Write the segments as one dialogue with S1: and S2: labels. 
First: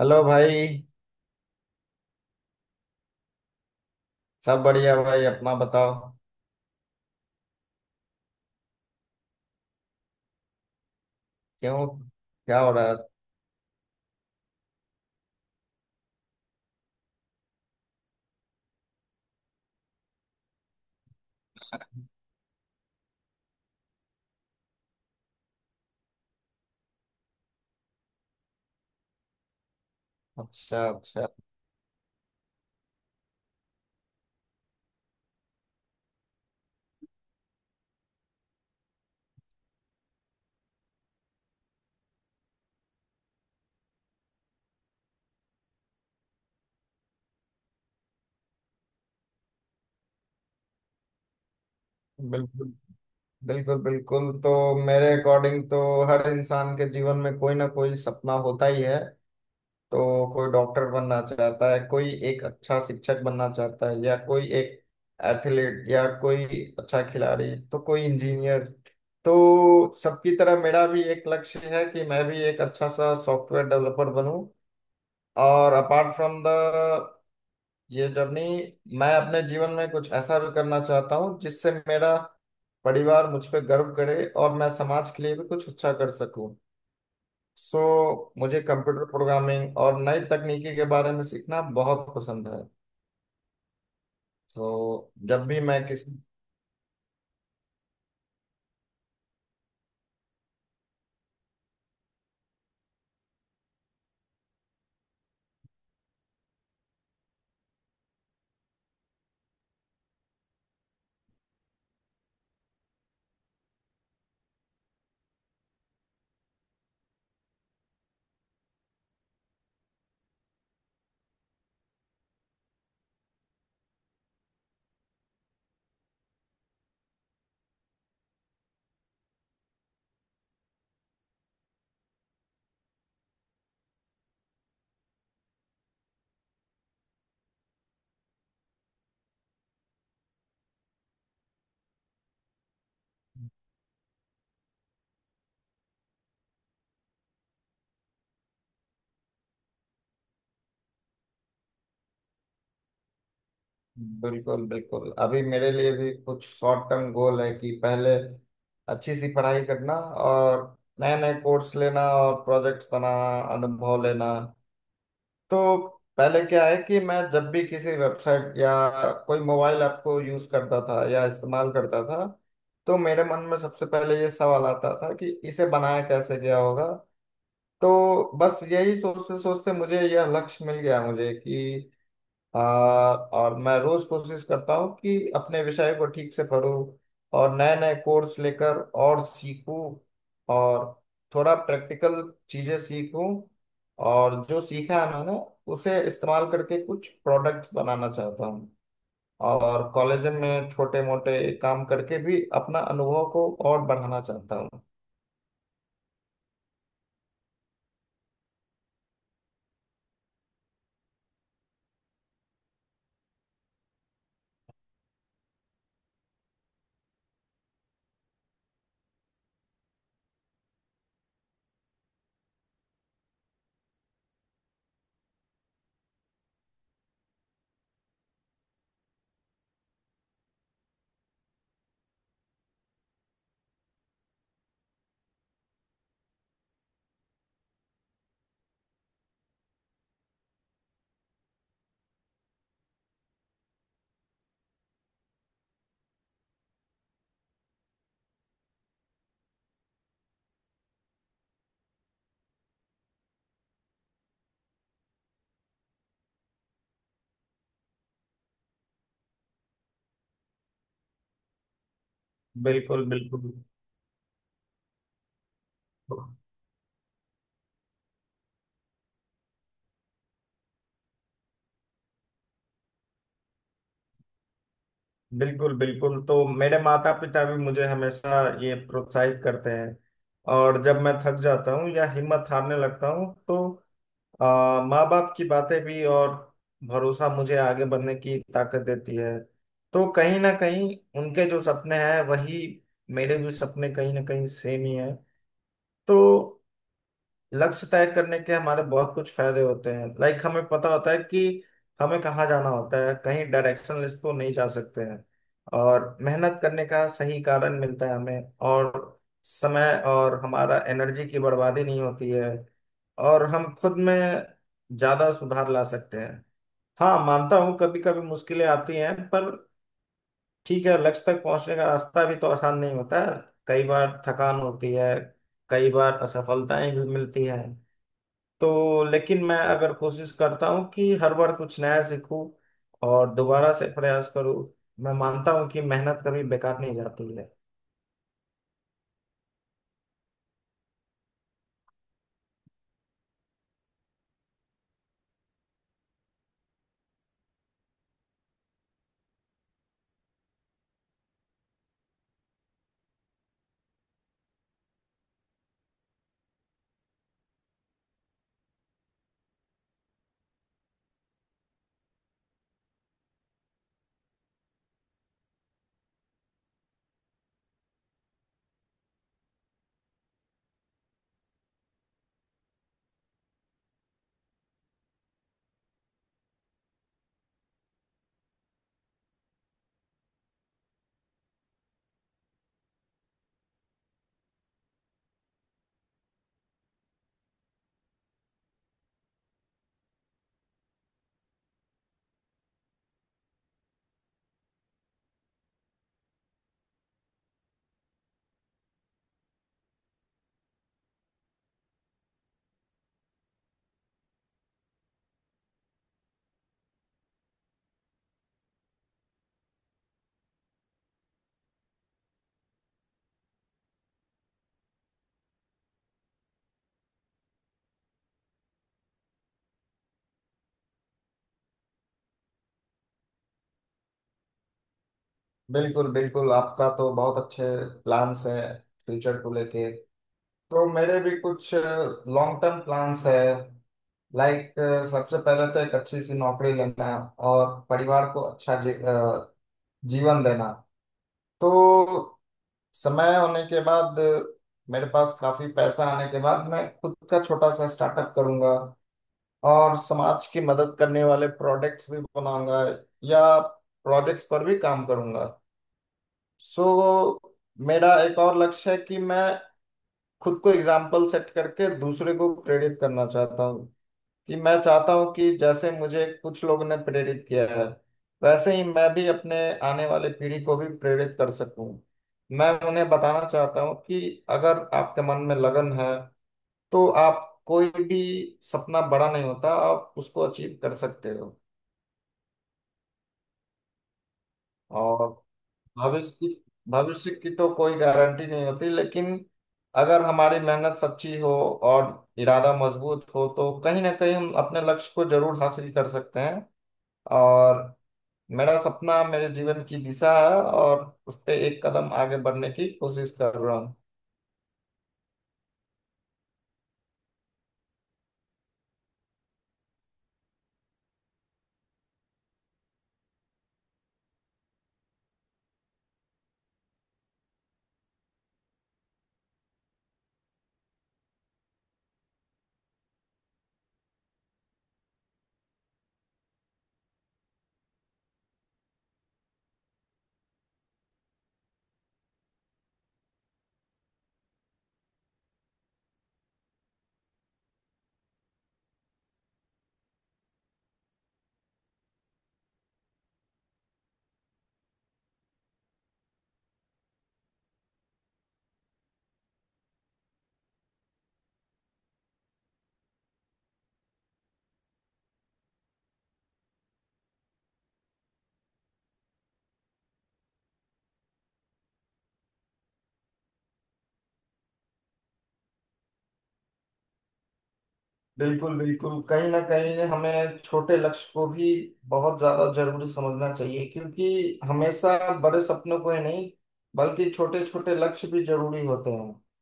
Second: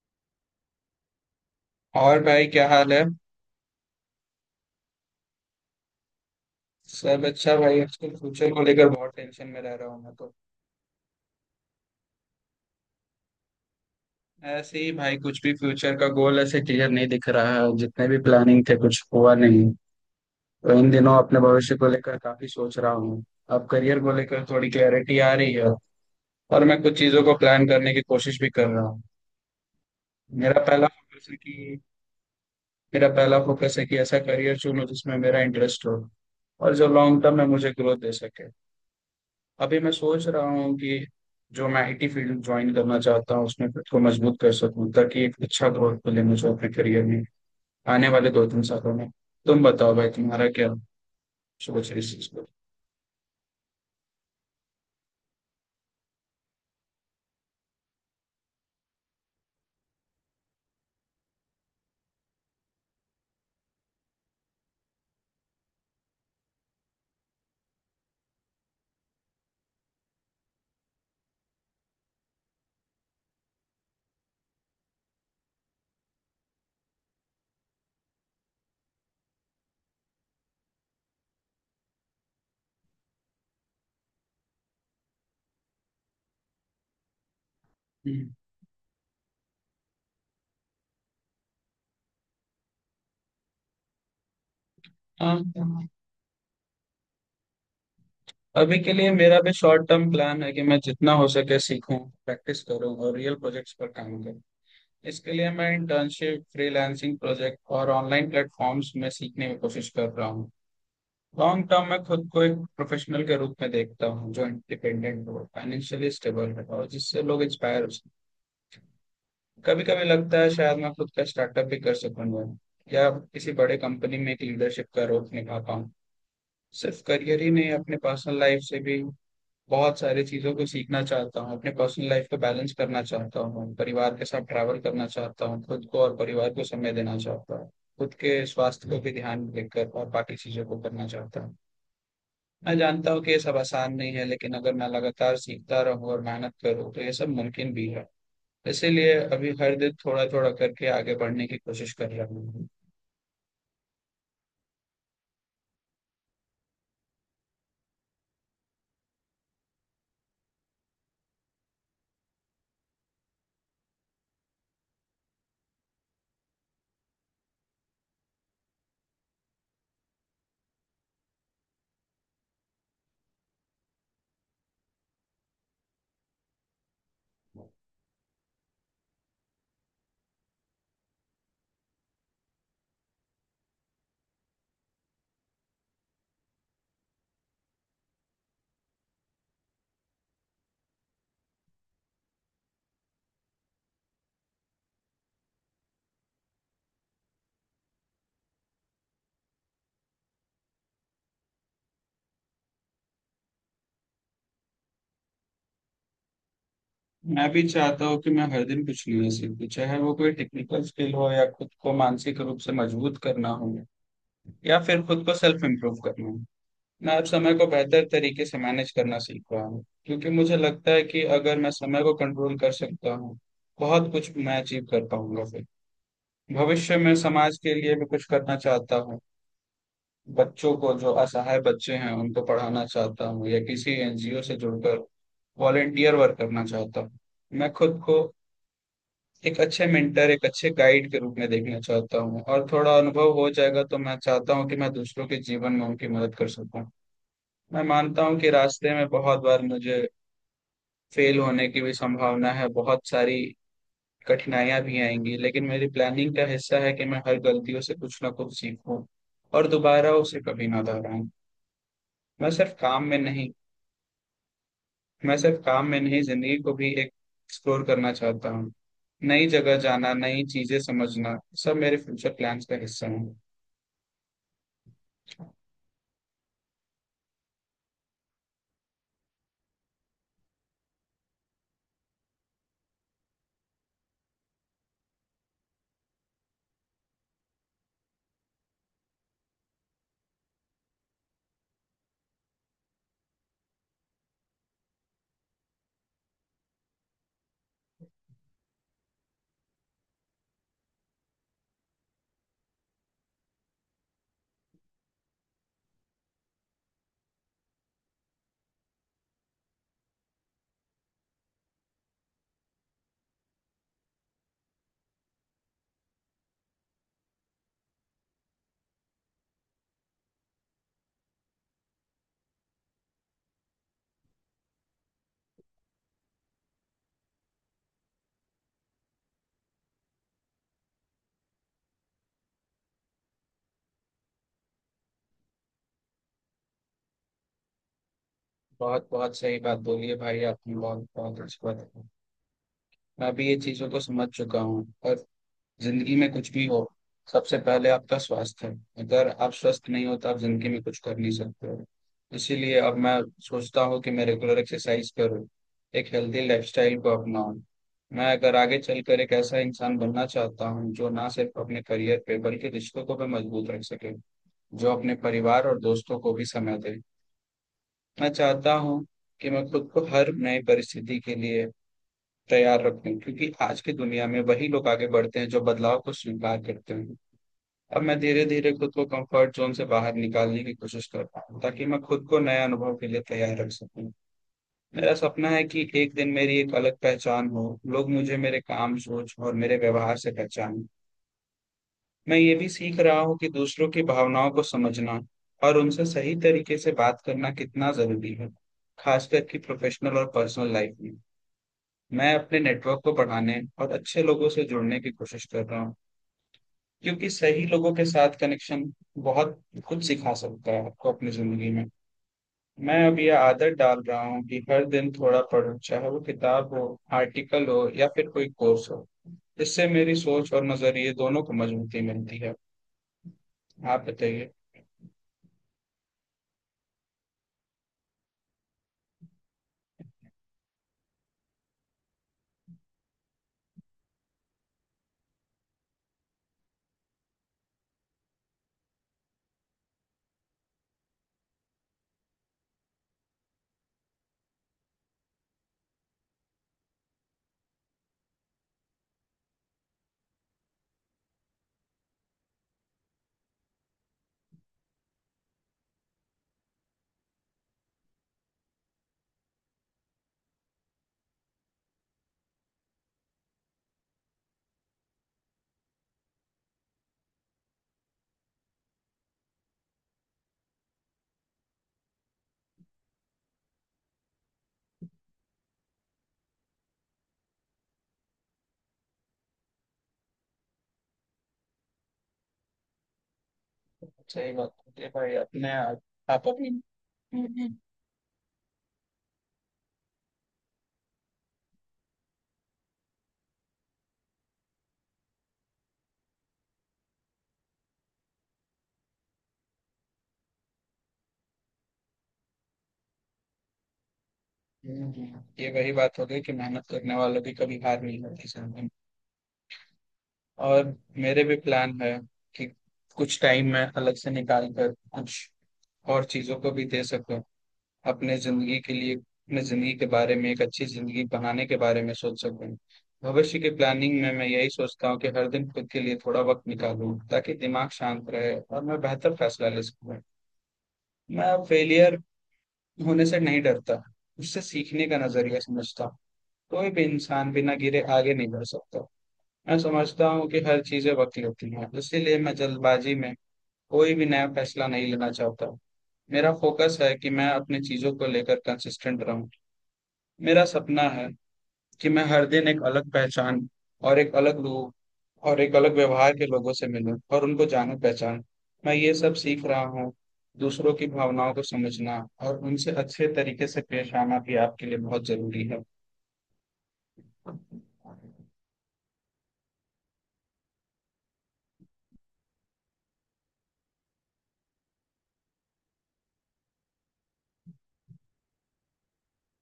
S1: Hello भाई।
S2: और भाई, क्या हाल है?
S1: सब बढ़िया भाई, अपना बताओ।
S2: सब अच्छा भाई। आजकल फ्यूचर को लेकर बहुत टेंशन में रह रहा हूँ मैं तो।
S1: क्यों? क्या हो रहा है?
S2: ऐसे ही भाई, कुछ भी फ्यूचर का गोल ऐसे क्लियर नहीं दिख रहा है, जितने भी प्लानिंग थे कुछ हुआ नहीं। तो इन दिनों अपने भविष्य को लेकर काफी सोच रहा हूँ। अब करियर को लेकर थोड़ी क्लैरिटी आ रही है और मैं कुछ चीजों को प्लान करने की कोशिश भी कर रहा हूँ। मेरा पहला
S1: अच्छा
S2: फोकस
S1: अच्छा।
S2: है कि मेरा पहला फोकस है कि ऐसा करियर चुनूं जिसमें मेरा इंटरेस्ट हो और जो लॉन्ग टर्म में मुझे ग्रोथ दे सके। अभी मैं सोच रहा हूँ कि जो मैं आईटी फील्ड ज्वाइन करना चाहता हूँ उसमें खुद को मजबूत कर सकूँ, ताकि एक अच्छा ग्रोथ मिले मुझे अपने करियर में आने वाले दो तीन सालों में। तुम बताओ भाई, तुम्हारा क्या सोच है इस चीज पर?
S1: बिल्कुल बिल्कुल बिल्कुल। तो मेरे अकॉर्डिंग तो हर इंसान के जीवन में कोई ना कोई सपना होता ही है। तो कोई डॉक्टर बनना चाहता है, कोई एक अच्छा शिक्षक बनना चाहता है, या कोई एक एथलीट या कोई अच्छा खिलाड़ी, तो कोई इंजीनियर। तो सबकी तरह मेरा भी एक लक्ष्य है कि मैं भी एक अच्छा सा सॉफ्टवेयर डेवलपर बनूं। और अपार्ट फ्रॉम द ये जर्नी, मैं अपने जीवन में कुछ ऐसा भी करना चाहता हूँ जिससे मेरा परिवार मुझ पे गर्व करे और मैं समाज के लिए भी कुछ अच्छा कर सकूं। सो
S2: हम्म,
S1: मुझे कंप्यूटर प्रोग्रामिंग और नई तकनीकी के बारे में सीखना बहुत पसंद है। तो
S2: हाँ।
S1: जब भी मैं किसी।
S2: अभी के लिए मेरा भी शॉर्ट टर्म प्लान है कि मैं जितना हो सके सीखूं, प्रैक्टिस करूं और रियल प्रोजेक्ट्स पर काम करूं। इसके लिए मैं इंटर्नशिप, फ्रीलांसिंग प्रोजेक्ट और ऑनलाइन प्लेटफॉर्म्स में सीखने की कोशिश कर रहा हूँ। लॉन्ग टर्म में खुद को एक प्रोफेशनल के रूप में देखता हूँ जो इंडिपेंडेंट हो, फाइनेंशियली स्टेबल है और जिससे लोग इंस्पायर हो सकें। कभी कभी लगता है शायद मैं खुद का स्टार्टअप भी कर सकूंगा या किसी बड़े कंपनी में एक लीडरशिप का रोल निभा पाऊँ। सिर्फ करियर ही नहीं, अपने पर्सनल लाइफ से भी बहुत सारी चीज़ों को सीखना चाहता हूँ। अपने पर्सनल लाइफ को बैलेंस करना चाहता हूँ, परिवार के साथ ट्रैवल करना चाहता हूँ, खुद को और परिवार को समय देना चाहता हूँ। खुद के स्वास्थ्य को भी ध्यान देकर और बाकी चीज़ों को करना चाहता हूँ। मैं जानता हूँ कि ये सब आसान नहीं है, लेकिन अगर मैं लगातार सीखता रहूँ और मेहनत करूँ तो ये सब मुमकिन भी है। इसीलिए अभी हर दिन थोड़ा थोड़ा करके आगे बढ़ने की कोशिश कर रहा हूँ।
S1: बिल्कुल बिल्कुल, अभी मेरे लिए भी कुछ शॉर्ट टर्म गोल है कि पहले अच्छी सी पढ़ाई करना और नए नए कोर्स लेना और प्रोजेक्ट्स बनाना, अनुभव लेना। तो पहले क्या है कि मैं जब भी किसी वेबसाइट या कोई मोबाइल ऐप को यूज करता था या इस्तेमाल करता था, तो मेरे मन में सबसे पहले ये सवाल आता था कि इसे बनाया कैसे गया होगा। तो बस यही सोचते सोचते मुझे यह लक्ष्य मिल गया मुझे कि और मैं रोज कोशिश करता हूँ कि अपने विषय को ठीक से पढूं और नए नए कोर्स लेकर और सीखूं, और थोड़ा प्रैक्टिकल चीजें सीखूं। और जो सीखा है मैंने, उसे इस्तेमाल करके कुछ प्रोडक्ट्स बनाना चाहता हूँ। और कॉलेज में छोटे मोटे काम करके भी अपना अनुभव को और बढ़ाना चाहता हूँ।
S2: मैं भी चाहता हूँ कि मैं हर दिन कुछ नया सीखूं, चाहे वो कोई टेक्निकल स्किल हो या खुद को मानसिक रूप से मजबूत करना हो या फिर खुद को सेल्फ इम्प्रूव करना हो। मैं अब समय को बेहतर तरीके से मैनेज करना सीख रहा हूँ, क्योंकि मुझे लगता है कि अगर मैं समय को कंट्रोल कर सकता हूँ, बहुत कुछ मैं अचीव कर पाऊंगा फिर। भविष्य में समाज के लिए भी कुछ करना चाहता हूँ। बच्चों को, जो असहाय बच्चे हैं, उनको पढ़ाना चाहता हूँ या किसी एनजीओ से जुड़कर वॉलेंटियर वर्क करना चाहता हूँ। मैं खुद को एक अच्छे मेंटर, एक अच्छे गाइड के रूप में देखना चाहता हूँ, और थोड़ा अनुभव हो जाएगा तो मैं चाहता हूँ कि मैं दूसरों के जीवन में उनकी मदद कर सकूँ। मैं मानता हूँ कि रास्ते में बहुत बार मुझे फेल होने की भी संभावना है, बहुत सारी कठिनाइयां भी आएंगी, लेकिन मेरी प्लानिंग का हिस्सा है कि मैं हर गलतियों से कुछ ना कुछ सीखूं और दोबारा उसे कभी ना दोहराऊं। मैं सिर्फ काम
S1: बिल्कुल
S2: में नहीं
S1: बिल्कुल।
S2: मैं सिर्फ काम में नहीं, जिंदगी को भी एक एक्सप्लोर करना चाहता हूँ। नई जगह जाना, नई चीजें समझना, सब मेरे फ्यूचर प्लान्स का हिस्सा है।
S1: बिल्कुल बिल्कुल, तो मेरे माता पिता भी मुझे हमेशा ये प्रोत्साहित करते हैं। और जब मैं थक जाता हूँ या हिम्मत हारने लगता हूँ तो माँ बाप की बातें भी और भरोसा मुझे आगे बढ़ने की ताकत देती है। तो कहीं ना कहीं उनके जो सपने हैं वही मेरे भी सपने कहीं ना कहीं सेम ही हैं। तो लक्ष्य तय करने के हमारे बहुत कुछ फायदे होते हैं, लाइक हमें पता होता है कि हमें कहाँ जाना होता है, कहीं डायरेक्शन लिस्ट को नहीं जा सकते हैं। और मेहनत करने का सही कारण मिलता है हमें, और समय और हमारा एनर्जी की बर्बादी नहीं होती है, और हम खुद में ज्यादा सुधार ला सकते हैं। हाँ, मानता हूँ कभी कभी मुश्किलें आती हैं, पर ठीक है, लक्ष्य तक पहुंचने का रास्ता भी तो आसान नहीं होता है। कई बार थकान होती है, कई बार असफलताएं भी मिलती हैं। तो लेकिन मैं अगर कोशिश करता हूँ कि हर बार कुछ नया सीखूं और दोबारा से प्रयास करूँ, मैं मानता हूँ कि मेहनत कभी बेकार नहीं जाती है।
S2: बहुत बहुत सही बात बोली है भाई आपने, बहुत बहुत अच्छी बात है। मैं भी ये चीजों को समझ चुका हूँ और जिंदगी में कुछ भी हो, सबसे पहले आपका स्वास्थ्य है। अगर आप स्वस्थ नहीं हो तो आप जिंदगी में कुछ कर नहीं सकते हो। इसीलिए अब मैं सोचता हूँ कि मैं रेगुलर एक्सरसाइज करूँ, एक हेल्दी लाइफस्टाइल को अपनाऊँ। मैं अगर आगे चलकर एक ऐसा इंसान बनना चाहता हूँ जो ना सिर्फ अपने करियर पे बल्कि रिश्तों को भी मजबूत रख सके, जो अपने परिवार और दोस्तों को भी समय दे। मैं चाहता हूँ कि मैं खुद को हर नई परिस्थिति के लिए तैयार रखूं, क्योंकि आज की दुनिया में वही लोग आगे बढ़ते हैं जो बदलाव को स्वीकार करते हैं। अब मैं धीरे धीरे खुद को कंफर्ट जोन से बाहर निकालने की कोशिश कर रहा हूँ, ताकि मैं खुद को नए अनुभव के लिए तैयार रख सकूँ। मेरा सपना है कि एक दिन मेरी एक अलग पहचान हो, लोग मुझे मेरे काम, सोच और मेरे व्यवहार से पहचानें। मैं ये भी सीख रहा हूँ कि दूसरों की भावनाओं को समझना और उनसे सही तरीके से बात करना कितना जरूरी है, खासकर कि प्रोफेशनल और पर्सनल लाइफ में। मैं अपने नेटवर्क को बढ़ाने और अच्छे लोगों से जुड़ने की कोशिश कर रहा हूँ, क्योंकि सही लोगों के साथ कनेक्शन बहुत कुछ सिखा सकता है आपको अपनी जिंदगी में। मैं अब ये आदत डाल रहा हूँ कि हर दिन थोड़ा पढूं, चाहे वो किताब हो, आर्टिकल हो या फिर कोई कोर्स हो। इससे मेरी सोच और नजरिए दोनों को मजबूती मिलती है। आप बताइए।
S1: बिल्कुल बिल्कुल, आपका तो बहुत अच्छे प्लान्स है फ्यूचर को लेके। तो मेरे भी कुछ लॉन्ग टर्म प्लान्स है, लाइक सबसे पहले तो एक अच्छी सी नौकरी लेना और परिवार को अच्छा जीवन देना। तो समय होने के बाद, मेरे पास काफी पैसा आने के बाद, मैं खुद का छोटा सा स्टार्टअप करूंगा और समाज की मदद करने वाले प्रोडक्ट्स भी बनाऊंगा, या प्रोजेक्ट्स पर भी काम करूंगा। सो मेरा एक और लक्ष्य है कि मैं खुद को एग्जाम्पल सेट करके दूसरे को प्रेरित करना चाहता हूँ, कि मैं चाहता हूँ कि जैसे मुझे कुछ लोगों ने प्रेरित किया है, वैसे ही मैं भी अपने आने वाले पीढ़ी को भी प्रेरित कर सकूं। मैं उन्हें बताना चाहता हूँ कि अगर आपके मन में लगन है, तो आप कोई भी सपना बड़ा नहीं होता, आप उसको अचीव कर सकते हो।
S2: सही बात होती है
S1: और
S2: भाई, अपने आप।
S1: भविष्य
S2: आप
S1: की
S2: अपनी
S1: भविष्य
S2: हम्म,
S1: की तो
S2: हम्म।
S1: कोई गारंटी नहीं होती, लेकिन अगर हमारी मेहनत सच्ची हो और इरादा मजबूत हो तो कहीं ना कहीं हम अपने लक्ष्य को जरूर हासिल कर सकते हैं। और मेरा सपना मेरे जीवन की दिशा है, और उस पे एक कदम आगे बढ़ने की कोशिश कर रहा हूँ।
S2: ये वही बात हो गई कि मेहनत करने वालों की कभी हार नहीं होती जिंदगी में। और मेरे भी प्लान है कि कुछ टाइम में अलग से निकाल कर कुछ और चीजों को भी दे सको, अपने जिंदगी के लिए, अपने जिंदगी के बारे में, एक अच्छी जिंदगी बनाने के बारे में सोच सकूं। भविष्य की प्लानिंग में मैं यही सोचता हूँ कि हर दिन खुद के लिए थोड़ा वक्त निकालूं, ताकि दिमाग शांत रहे और मैं बेहतर फैसला ले सकूं। मैं अब फेलियर होने से नहीं डरता, उससे सीखने का नजरिया समझता हूँ। कोई भी इंसान बिना गिरे आगे नहीं बढ़ सकता। मैं समझता हूँ कि हर चीजें वक्त लेती हैं, इसीलिए मैं जल्दबाजी में कोई भी नया फैसला नहीं लेना चाहता। मेरा फोकस है कि मैं अपनी चीजों को लेकर कंसिस्टेंट रहूं। मेरा सपना है कि मैं हर दिन एक अलग पहचान और एक अलग रूप और एक अलग व्यवहार के लोगों से मिलूं और उनको जानूं, पहचान। मैं ये सब सीख रहा हूँ — दूसरों की भावनाओं को समझना और उनसे अच्छे तरीके से पेश आना भी आपके लिए बहुत जरूरी है।
S1: बिल्कुल बिल्कुल, कहीं ना कहीं हमें छोटे लक्ष्य को भी बहुत ज्यादा जरूरी समझना चाहिए, क्योंकि हमेशा बड़े सपनों को ही नहीं बल्कि छोटे छोटे लक्ष्य भी जरूरी होते हैं।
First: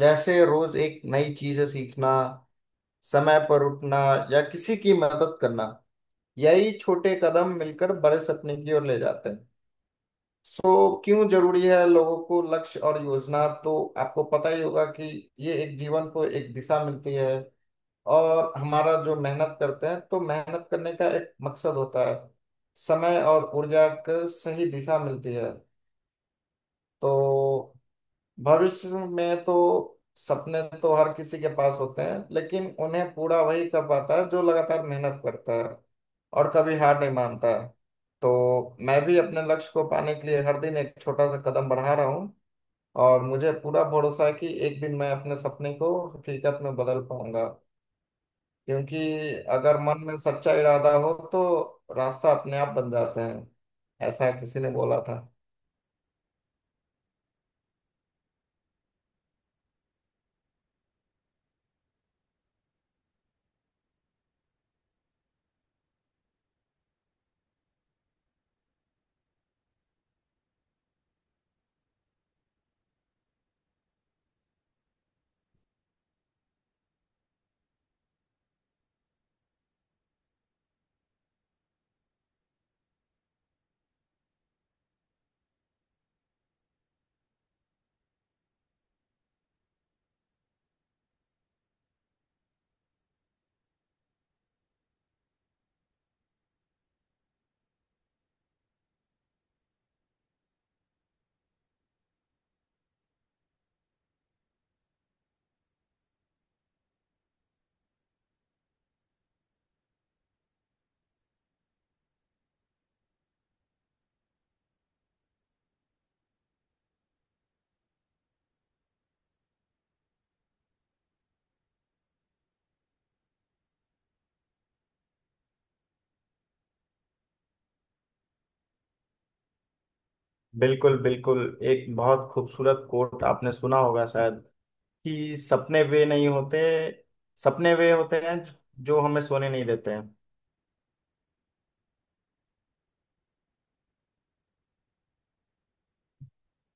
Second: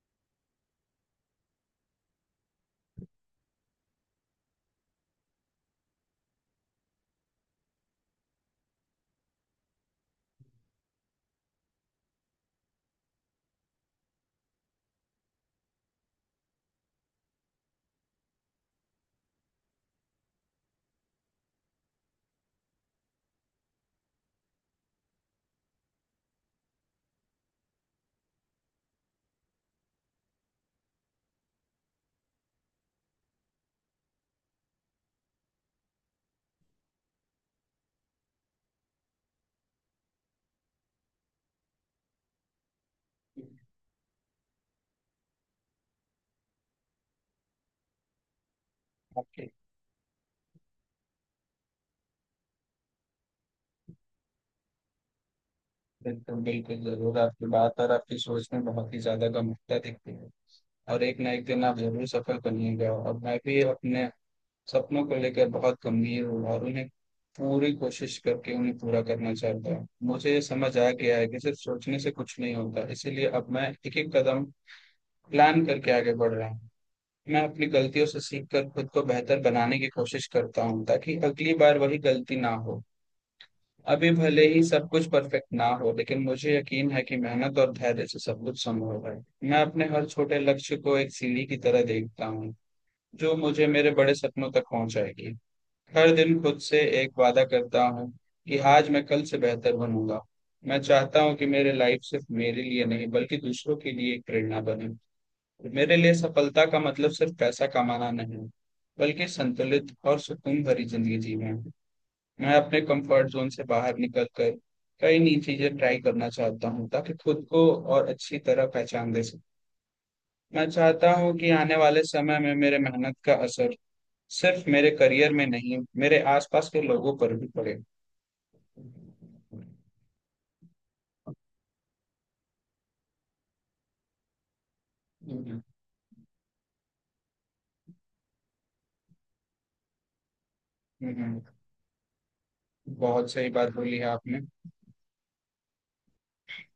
S1: जैसे रोज एक नई चीजें सीखना, समय पर उठना, या किसी की मदद करना। यही छोटे कदम मिलकर बड़े सपने की ओर ले जाते हैं। सो क्यों जरूरी है लोगों को लक्ष्य और योजना, तो आपको पता ही होगा कि ये एक जीवन को एक दिशा मिलती है। और हमारा जो मेहनत करते हैं, तो मेहनत करने का एक मकसद होता है, समय और ऊर्जा का सही दिशा मिलती है। तो भविष्य में तो सपने तो हर किसी के पास होते हैं, लेकिन उन्हें पूरा वही कर पाता है जो लगातार मेहनत करता है और कभी हार नहीं मानता है। तो मैं भी अपने लक्ष्य को पाने के लिए हर दिन एक छोटा सा कदम बढ़ा रहा हूँ, और मुझे पूरा भरोसा है कि एक दिन मैं अपने सपने को हकीकत में बदल पाऊंगा, क्योंकि
S2: आपके
S1: अगर मन में सच्चा इरादा हो तो रास्ता अपने आप बन जाते हैं। ऐसा किसी ने बोला था।
S2: बिल्कुल बिल्कुल जरूर, आपकी बात और आपकी सोच में बहुत ही ज्यादा गंभीरता दिखती है और एक ना एक दिन आप जरूर सफल बनिएगा। और मैं भी अपने सपनों को लेकर बहुत गंभीर हूँ और उन्हें पूरी कोशिश करके उन्हें पूरा करना चाहता हूँ। मुझे ये समझ आ गया है कि सिर्फ सोचने से कुछ नहीं होता, इसीलिए अब मैं एक-एक कदम प्लान करके आगे बढ़ रहा हूँ। मैं अपनी गलतियों से सीखकर खुद को बेहतर बनाने की कोशिश करता हूँ, ताकि अगली बार वही गलती ना हो। अभी भले ही सब कुछ परफेक्ट ना हो, लेकिन मुझे यकीन है कि मेहनत और धैर्य से सब कुछ संभव है। मैं अपने हर छोटे लक्ष्य को एक सीढ़ी की तरह देखता हूँ, जो मुझे मेरे बड़े सपनों तक पहुँचाएगी। हर दिन खुद से एक वादा करता हूँ कि आज मैं कल से बेहतर बनूंगा। मैं चाहता हूँ कि मेरी लाइफ सिर्फ मेरे लिए नहीं बल्कि दूसरों के लिए एक प्रेरणा बने। मेरे लिए सफलता का मतलब सिर्फ पैसा कमाना नहीं, बल्कि संतुलित और सुकून भरी जिंदगी जीना है। मैं अपने कंफर्ट जोन से बाहर निकल कर कई नई चीजें ट्राई करना चाहता हूँ, ताकि खुद को और अच्छी तरह पहचान दे सकूँ। मैं चाहता हूँ कि आने वाले समय में मेरे मेहनत का असर सिर्फ मेरे करियर में नहीं, मेरे आसपास के लोगों पर भी पड़े। हम्म, हम्म,
S1: बिल्कुल बिल्कुल, एक बहुत खूबसूरत कोट आपने सुना होगा शायद, कि
S2: हम्म, हम्म,
S1: सपने वे नहीं होते, सपने वे होते हैं जो जो हमें सोने नहीं देते हैं।
S2: हम्म। बहुत सही बात बोली है आपने।